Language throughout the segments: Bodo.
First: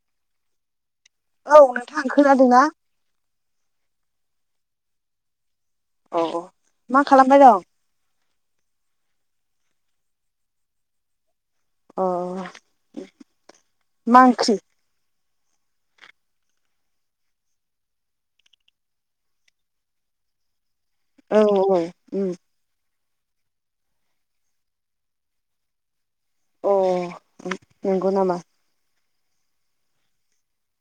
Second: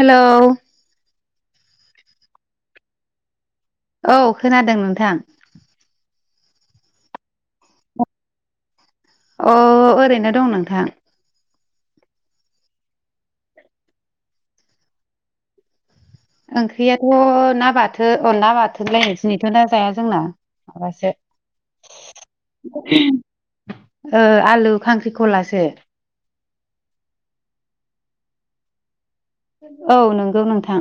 हेलौ औ नोंथां खोनादोंना? औ खोनादों नोंथां, औ औ मा खालामबाय दं, अ ओरैनो दं नोंथां अ मा ओंख्रि? ओंख्रैयाथ' ना बाथोन अ ना बाथोनलायनो दिनैथ' ना जाया जोंना, औ औ उम [unintelligible] ओ आलु खांख्रिखलासो, अ नंगौ नामा? औ नंगौ नोंथां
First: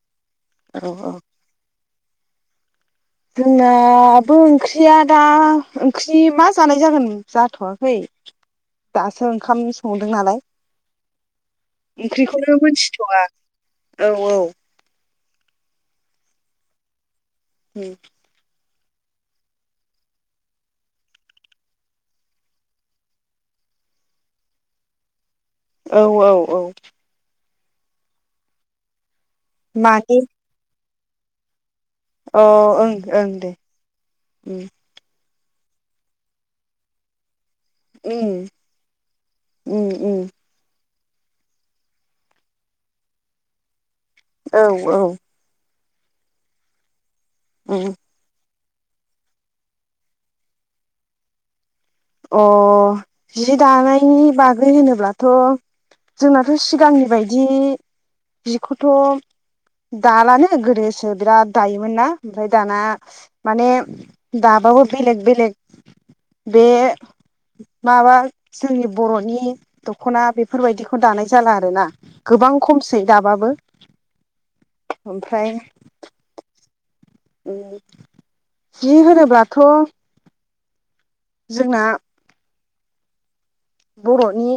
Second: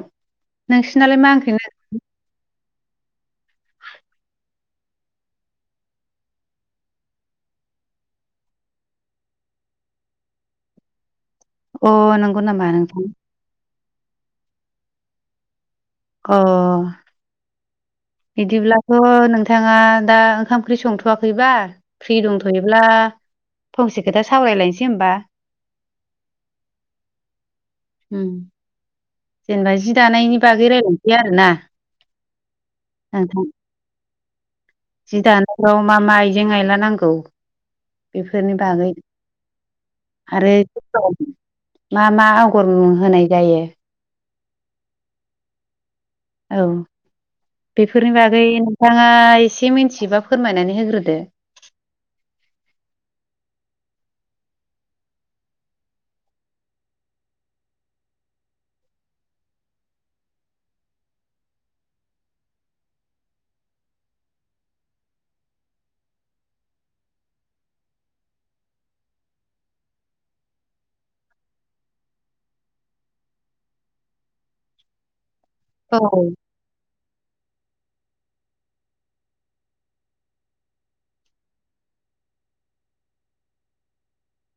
औ औ नोंसिनालाय मा ओंख्रै जोंनाबो ओंख्रिया दा ओंख्रि मा जानाय जागोन जाथ'वाखै दासो ओंखाम संदों नालाय, अ नंगौ ओंख्रिखौनो नामा नोंथां मोनथिथ'वा औ औ अ उम बिदिब्लाथ' नोंथाङा दा ओंखाम ओंख्रि संथ'वाखैबा फ्रि दंथ'योब्ला, फंसे खोथा सावरायलायनोसै होमबा, औ औ औ होम जेनेबा जि मानि दानायनि बागै रायजलायसै आरो ना? अ ओं ओं दे जि दानायाव मा मा आइजें आयला नांगौ, उम बेफोरनि बागै उम उम आरो मा मा आगर होनाय जायो। औ औ औ उम बेफोरनि बागै, नोंथाङा एसे मिथिबा फोरमायनानै होग्रोदो, अ जि दानायनि बागै होनोब्लाथ', जोंनाथ' सिगांनि बायदि जिखौथ' दालानो गोदोसो बिराद दायोमोन ना ओमफ्राय दाना माने दाब, माबाबो बेलेग बेलेग बे, माबा जोंनि बर'नि दख'ना बेफोरबायदिखौ दानाय जाला आर ना गोबां खमसै दाबाबो ओमफ्राय, औ जि होनोब्लाथ' जोंना, बर'नि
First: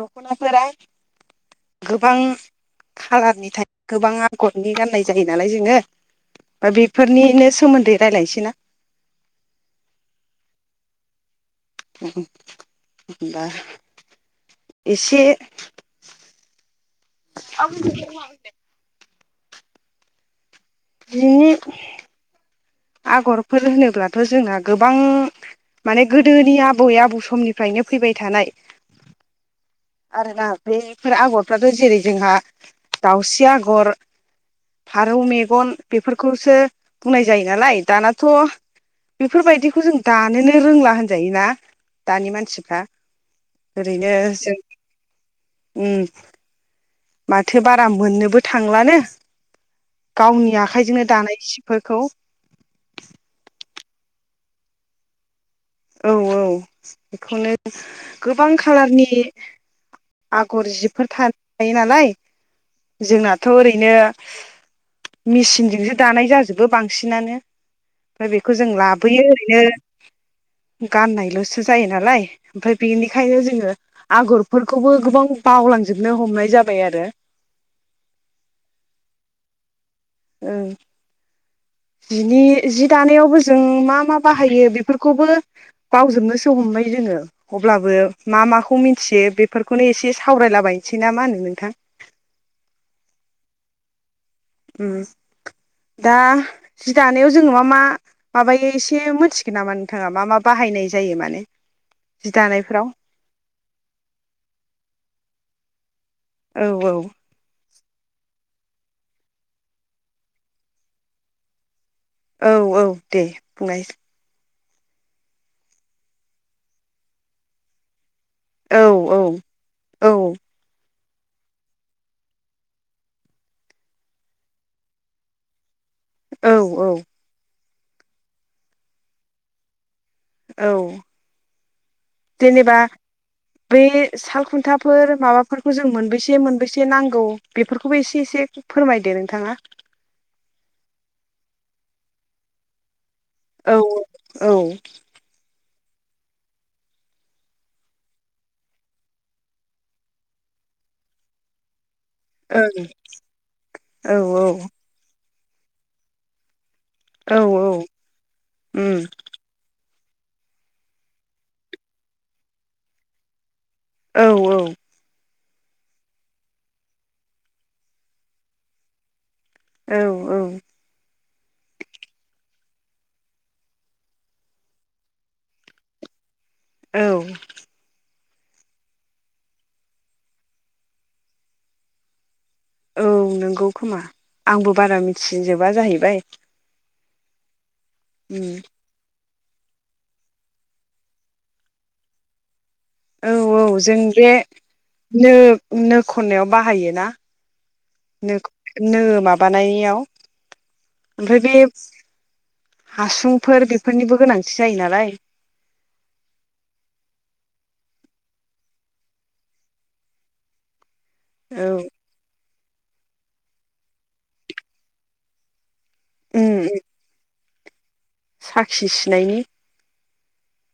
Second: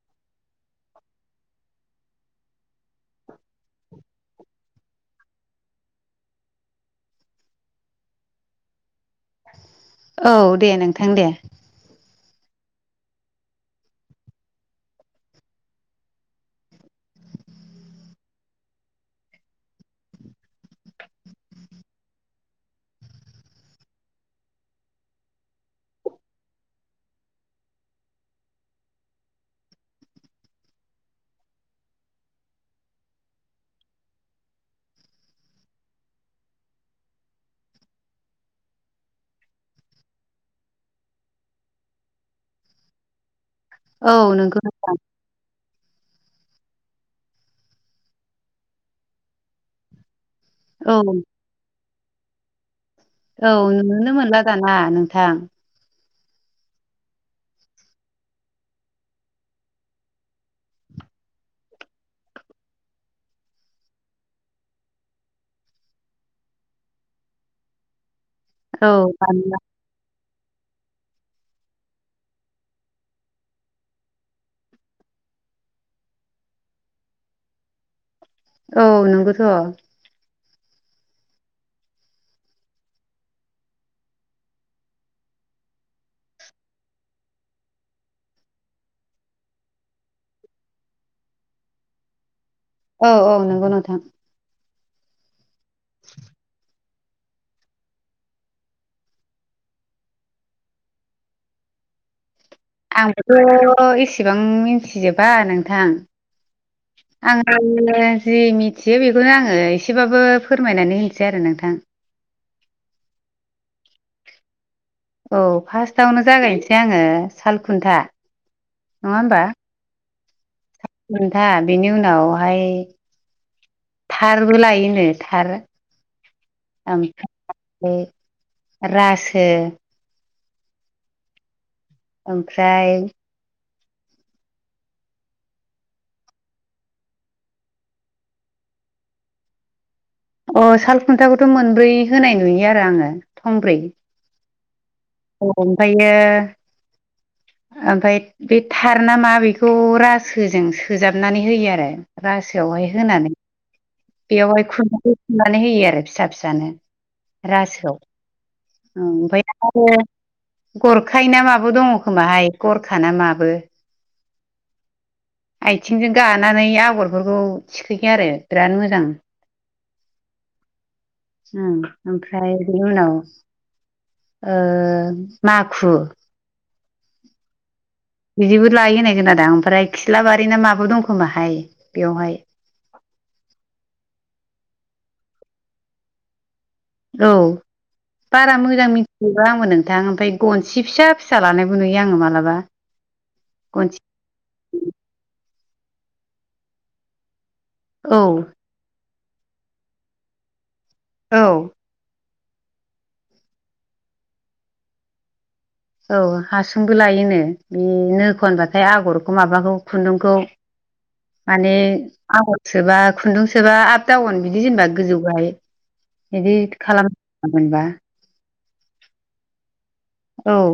दख'नाफोरा, गोबां खाालारनि थायो गोबां आगरनि गाननाय जायो नालाय जोङो। बा बेफोरनिनो सोमोन्दै रायजलायनोसै ना। औ दे नोंथां दे। होनबा एसे [unintelligible] जिनि आगरफोर होनोब्लाथ' जोंना गोबां माने गोदोनि आबै आबौ समनिफ्रायनो फैबाय थानाय आरोना बेफोर आगरफ्राथ' जेरै जोंहा दाउस्रि आगर फारौ मेगन बेफोरखौसो बुंनाय जायो नालाय दानाथ' बेफोरबायदिखौ जों दानोनो रोंला होनजाय ना दानि मानसिफ्रा औ ओरैनो जों नोंगौ माथो बारा मोननोबो थांलानो। गावनि औ आखाइजोंनो दानाय सिफोरखौ औ नुोनो मोनला दाना नोंथां। औ औ बेखौनो गोबां खालारनि आगर जिबफोर थायो नालाय जोंनाथ' ओरैनो। मेसिनजोंसो दानाय जाजोबो बांसिनानो। ओमफ्राय बेखौ जों औ लाबोयो दानिया ओरैनो गाननायलसो जायो नालाय, ओमफ्राय बेनिखायनो जोङो आगरफोरखौबो गोबां बावलांजोबनो हमनाय जाबाय आरो। औ नंगौथ'। ओ जिनि जि दानायावबो जों मा मा बाहायो बेफोरखौबो बावजोबनोसो हमनाय जों ङो अब्लाबो मा माखौ मिथियो बेफोरखौनो इसे सावरायलाबायनोसै ना मा होनो नोंथां। [inaudible] औ औ नोंगौ नोंथां। औ दा जि दानायाव जोङो मा मा माबायो इसे मिथिगोन नामा नोंथाङा मा मा बाहाय हायनाय जायो माने। जि दानायफ्राव आंबोथ' एसेबां मिथिजोबा नोंथां। औ औ आङो जि मिथियो बेखौनो आङो एसेबाबो फोरमायनानै होनसै आरो नोंथां। औ औ दे बुंनायसै औ फार्स्टआवनो जागायनोसै आङो सालखुन्था। औ औ औ खन्था बिनि उनावहाय थारबो लायोनो थार औ औ ओमफ्राय रासो औ ओमफ्राय बै साल खुन्थाफोर माबाफोरखौ जों मोनबेैसे मोनबैसे नांगौ बेफोरखौबो एसे एसे फोरमायदो नोंथाङा। अ सालखुन्थाखौथ' मोनब्रै होनाय नुयो आरो आङो। औ औ औ ओमफ्रायनो [unintelligible] ओमफ्राय बे थार ना मा बेखौ रासोजों सोजाबनानै होयो आरो। औ रासोआवहाय होनानै बेयावहाय औ खुननानै [unintelligible] होयो आरो फिसा फिसानो औ औ रासोआव उम ओमफ्राय आरो गरखाय ना माबो दङ खोमाहाय गरखा ना माबो। औ औ। आयथिंजों गानानै आगरफोरखौ थिखोयो आरो बिराद मोजां। औ औ। ओमफ्राय बेनि उनाव ओ माखु औ। बिदिबो लायो होनाय खोनादां ओमफ्राय खिलाबारि ना माबो दंखोमाहाय बेयावहाय औ नंगौ खोमा आंबो बारा मिथिजोबा जाहैबाय। औ उम बारा मोजां मिथि बेब आंबो नोंथां ओमफ्राय गनसि फिसा फिसा लानायबो नुयो आङो मालाबा औ औ जों गनसि बे नो नो खननायाव बाहायो ना। औ नो माबानायाव ओमफ्राय औ बे हासुंफोर बेफोरनिबो गोनांथि जायो नालाय। औ हासुंबो लायोनो बे नो खनबाथाय आगरखौ माबाखौ खुन्दुंखौ औ माने आगर सोबा खुन्दुं सोबा आप दाउन बिदि जेनेबा गोजौ गाय बिदि उम खालाम। थामहिनबा साखि सुनायनि औ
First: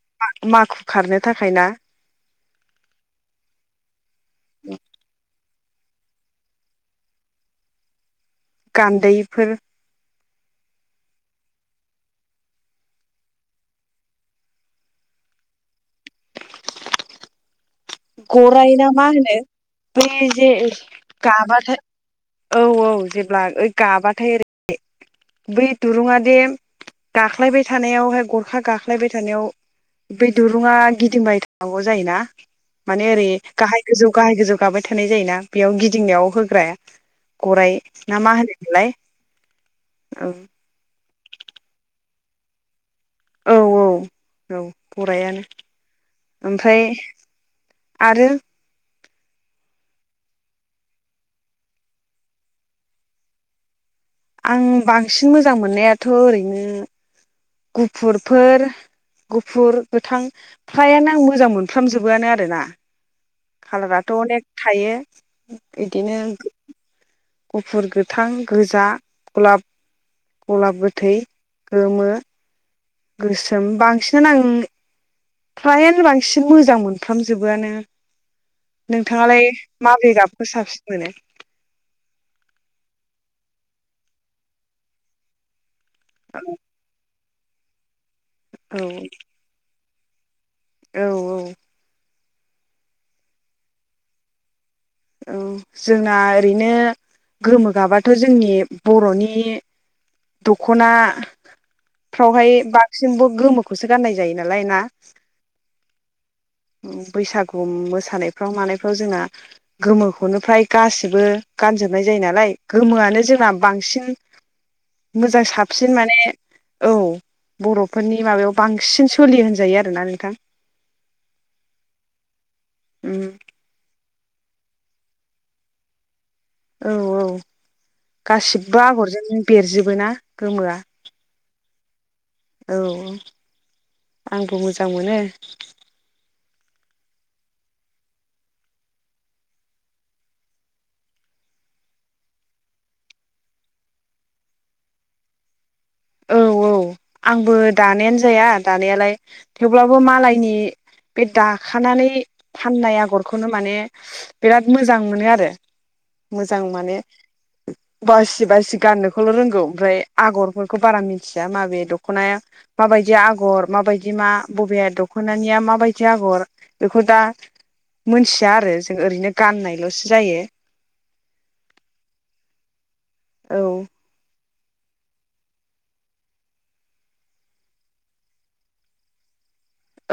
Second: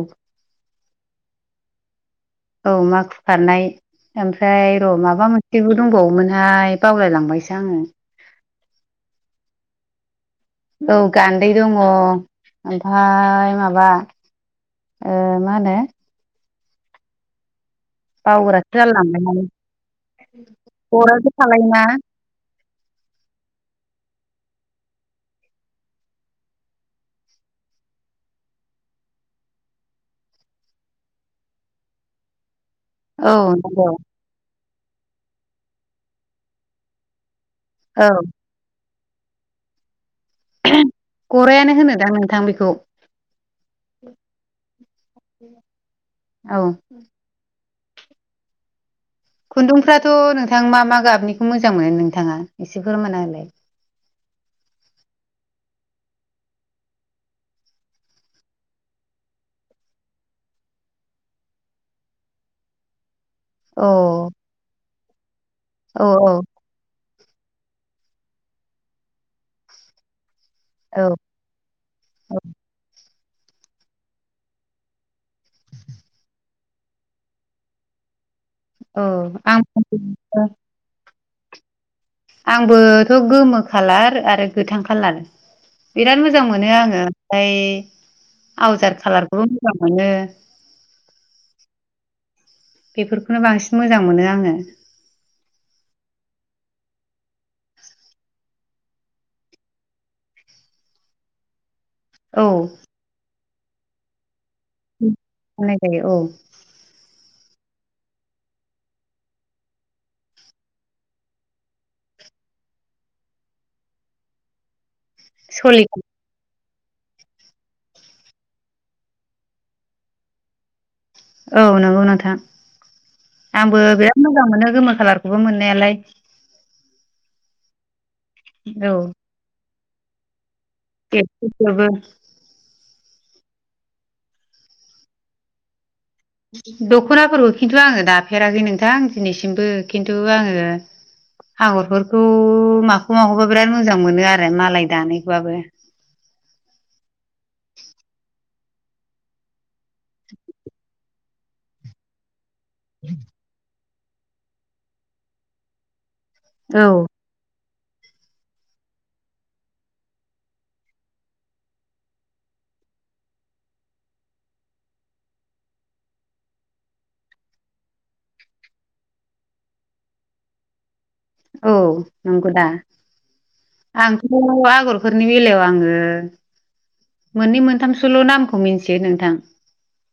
माखु खारनो थाखाय ना। औ माखु खारनाय ओमफ्राय र' माबा मोन। थेवबो दंबावोमोनहाय बावलाय लांबायसो आङो गान्दैफोर। औ गान्दै दङ ओमफाय माबा ओ मा होनो बावग्रासो गराय ना मा होनो जालायलांबायहाय बै जे गरायबो गाबाथाय थालायोना औ औ जेब्ला ओइ गाबाथाय बै दुरुङादे गाख्लायबाय थानायावहाय गरखा गाख्लायबाय थानायाव बे दुरुंङा गिदिंबाय थानांगौ जायोना। माने ओरै औ गाहाय नंगौ गोजौ गाहाय गोजौ गाबाय थानाय जायोना बेयाव गिदिंनायाव होग्राया गराय औ ना मा होनो मोनलाय। औ। गरायानो होनो दां नोंथां बेखौ। औ औ औ गरायानो औ ओमफ्राय आरो खुन्दुंफ्राथ' नोंथां मा मा गाबनिखौ मोजां मोनो नोंथाङा एसे फोरमायना होलाय। आं बांसिन मोजां मोननायाथ' ओरैनो गुफुरफोर गुफुर गोथां फ्रायानो आं मोजां मोनफ्रामजोबोआनो आरोना। औ कालाराथ' अनेक थायो। औ इदिनो। गुफुर गोथां गोजा गलाब गलाब औ गोथै गोमो औ गोसोम बांसिनानो आं फ्रायानो बांसिन मोजां मोनफ्रामजोबोआनो। औ नोंथाङालाय आं माबे गाबखौ साबसिन मोनो। आंबोथ' गोमो खालार आरो गोथां खालार बिराद मोजां मोनो आङो ओमफ्राय औ आवजार खालारखौबो मोजां मोनो। औ औ। बेफोरखौनो बांसिन मोजां मोनो आङो। औ जोंना ओरैनो। गोमो गाबाथ' जोंनि बर'नि दख'ना औ फ्रावहाय बांसिनबो गोमोखौसो गाननाय जायो। नालाय ना? गाननाय जायो औ [inaudible] बैसाग ओम मोसानायफ्राव मानायफ्राव जोंना गोमोखौनो फ्राय गासिबो गानजोबनाय जायो नालाय गोमोआनो जोंना बांसिन मोजां सलि साबसिन माने औ बर'फोरनि माबायाव बांसिन सोलि होनजायो आरोना नोंथां। औ नंगौ नोंथां। उम आंबो बे मोजां मोनो गोमो खाालारखौबो मोननायालाय औ औ, गासिबो औ आगरजों नों बेरजोबो ना गोमोआ। [unintelligible] औ औ [inaudible] आंबो मोजां मोनो। दख'नाफोरखौ खिन्थु आङो दाफेराखै नोंथां दिनैसिमबो खिन्थु आङो आगरफोरखौ माखौ माखौबा बिराद मोजां मोनो आरो मालाय दानायबाबो। औ औ आंबो दानायानो जाया दानायालाय थेवब्लाबो मालायनि बे दाखानानै फाननाय आगरखौनो माने बिराद मोजां मोनो आरो। मोजां औ माने बासि बासि गाननोखौल' रोंगौ ओमफ्राय आगरफोर बारा मिथिया माबे दख'नाय माबायदि आगर माबायदि मा बबे दख'नानिया मा माबायदि आगर बेखौ दा मोनथिया आरो जों ओरैनो गाननायल'सो जायो। औ नंगौ दा। औ आंथ' आगरफोरनि बेलायाव आङो मोननै मोनथामसोल' नामखौ मिथियो नोंथां।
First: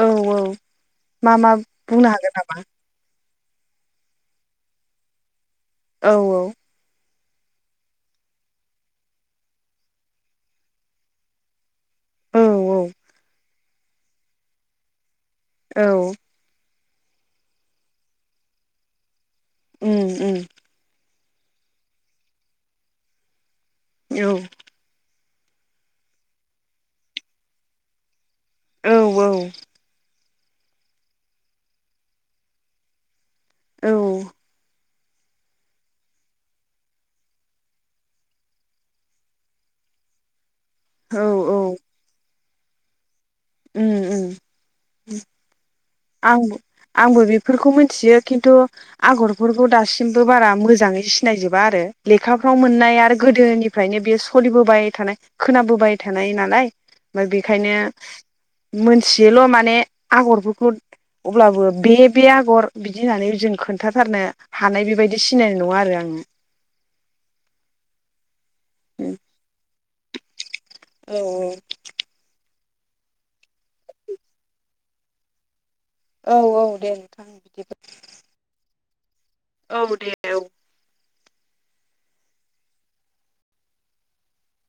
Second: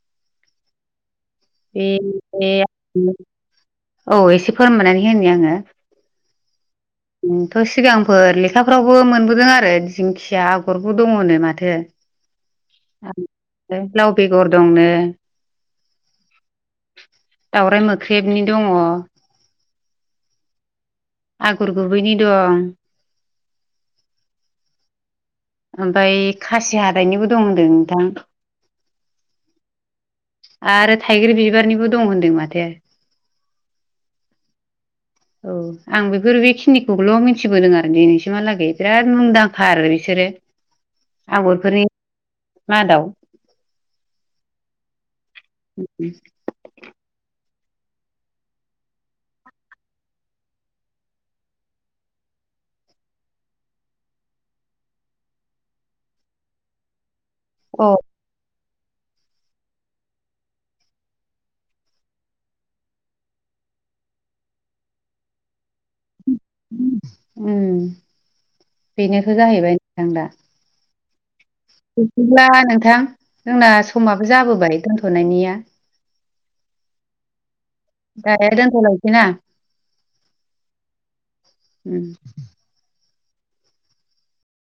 औ औ मा मा [inaudible] बुंनो हागोन बे [unintelligible] औ एसे फोरमायनानै होनो आङो। औ औ नोंथ' सिगांफोर लेखाफ्रावबो मोनबोदों आरो दिंखिया आगरबो दङनो माथो। औ [inaudible] लाव बेगर दंनो। औ दावराइ मोख्रेबनि दङ उम उम आगर गुबैनि दं औ ओमफ्राय खासि हाथायनिबो दं होनदों नोंथां। औ औ आरो थाइगिर बिबारनिबो दं होनदों माथो। औ औ आं बेफोर बेखिनिखौल' मिथिबोदों आरो दिनैसिमहालागै बिराद मुंदांखा आरो बिसोरो। औ औ आगरफोरनि मादाव उम उम आंब आंबो बि फोरखौ मिथियो खिन्थु आगरफोरखौ दासिमबो बारा मोजाङै सिनायजोबा आरो लेखा फ्राव मोननाय आरो गोदोनिफ्रायनो बेयो सोलिबोबाय थानाय खोनाबोबाय थानाय नालाय। ओमफ्राय बेखायनो अ मोनथियोल' माने आगरफोरखौ अब्लाबो बे बे आगर बिदि होननानै जों खोन्थाथारनो हानाय बेबायदि सिनाय नङा आरो आङो उम बेनोथ' जाहैबाय नोंथां दा। औ औ बिदिब्ला नोंथां जोंना समाबो जाबोबाय दोनथ'नायनिया। औ औ दे नोंथां बिदिबा दायो दोनथ'लायसै ना औ दे औ उम।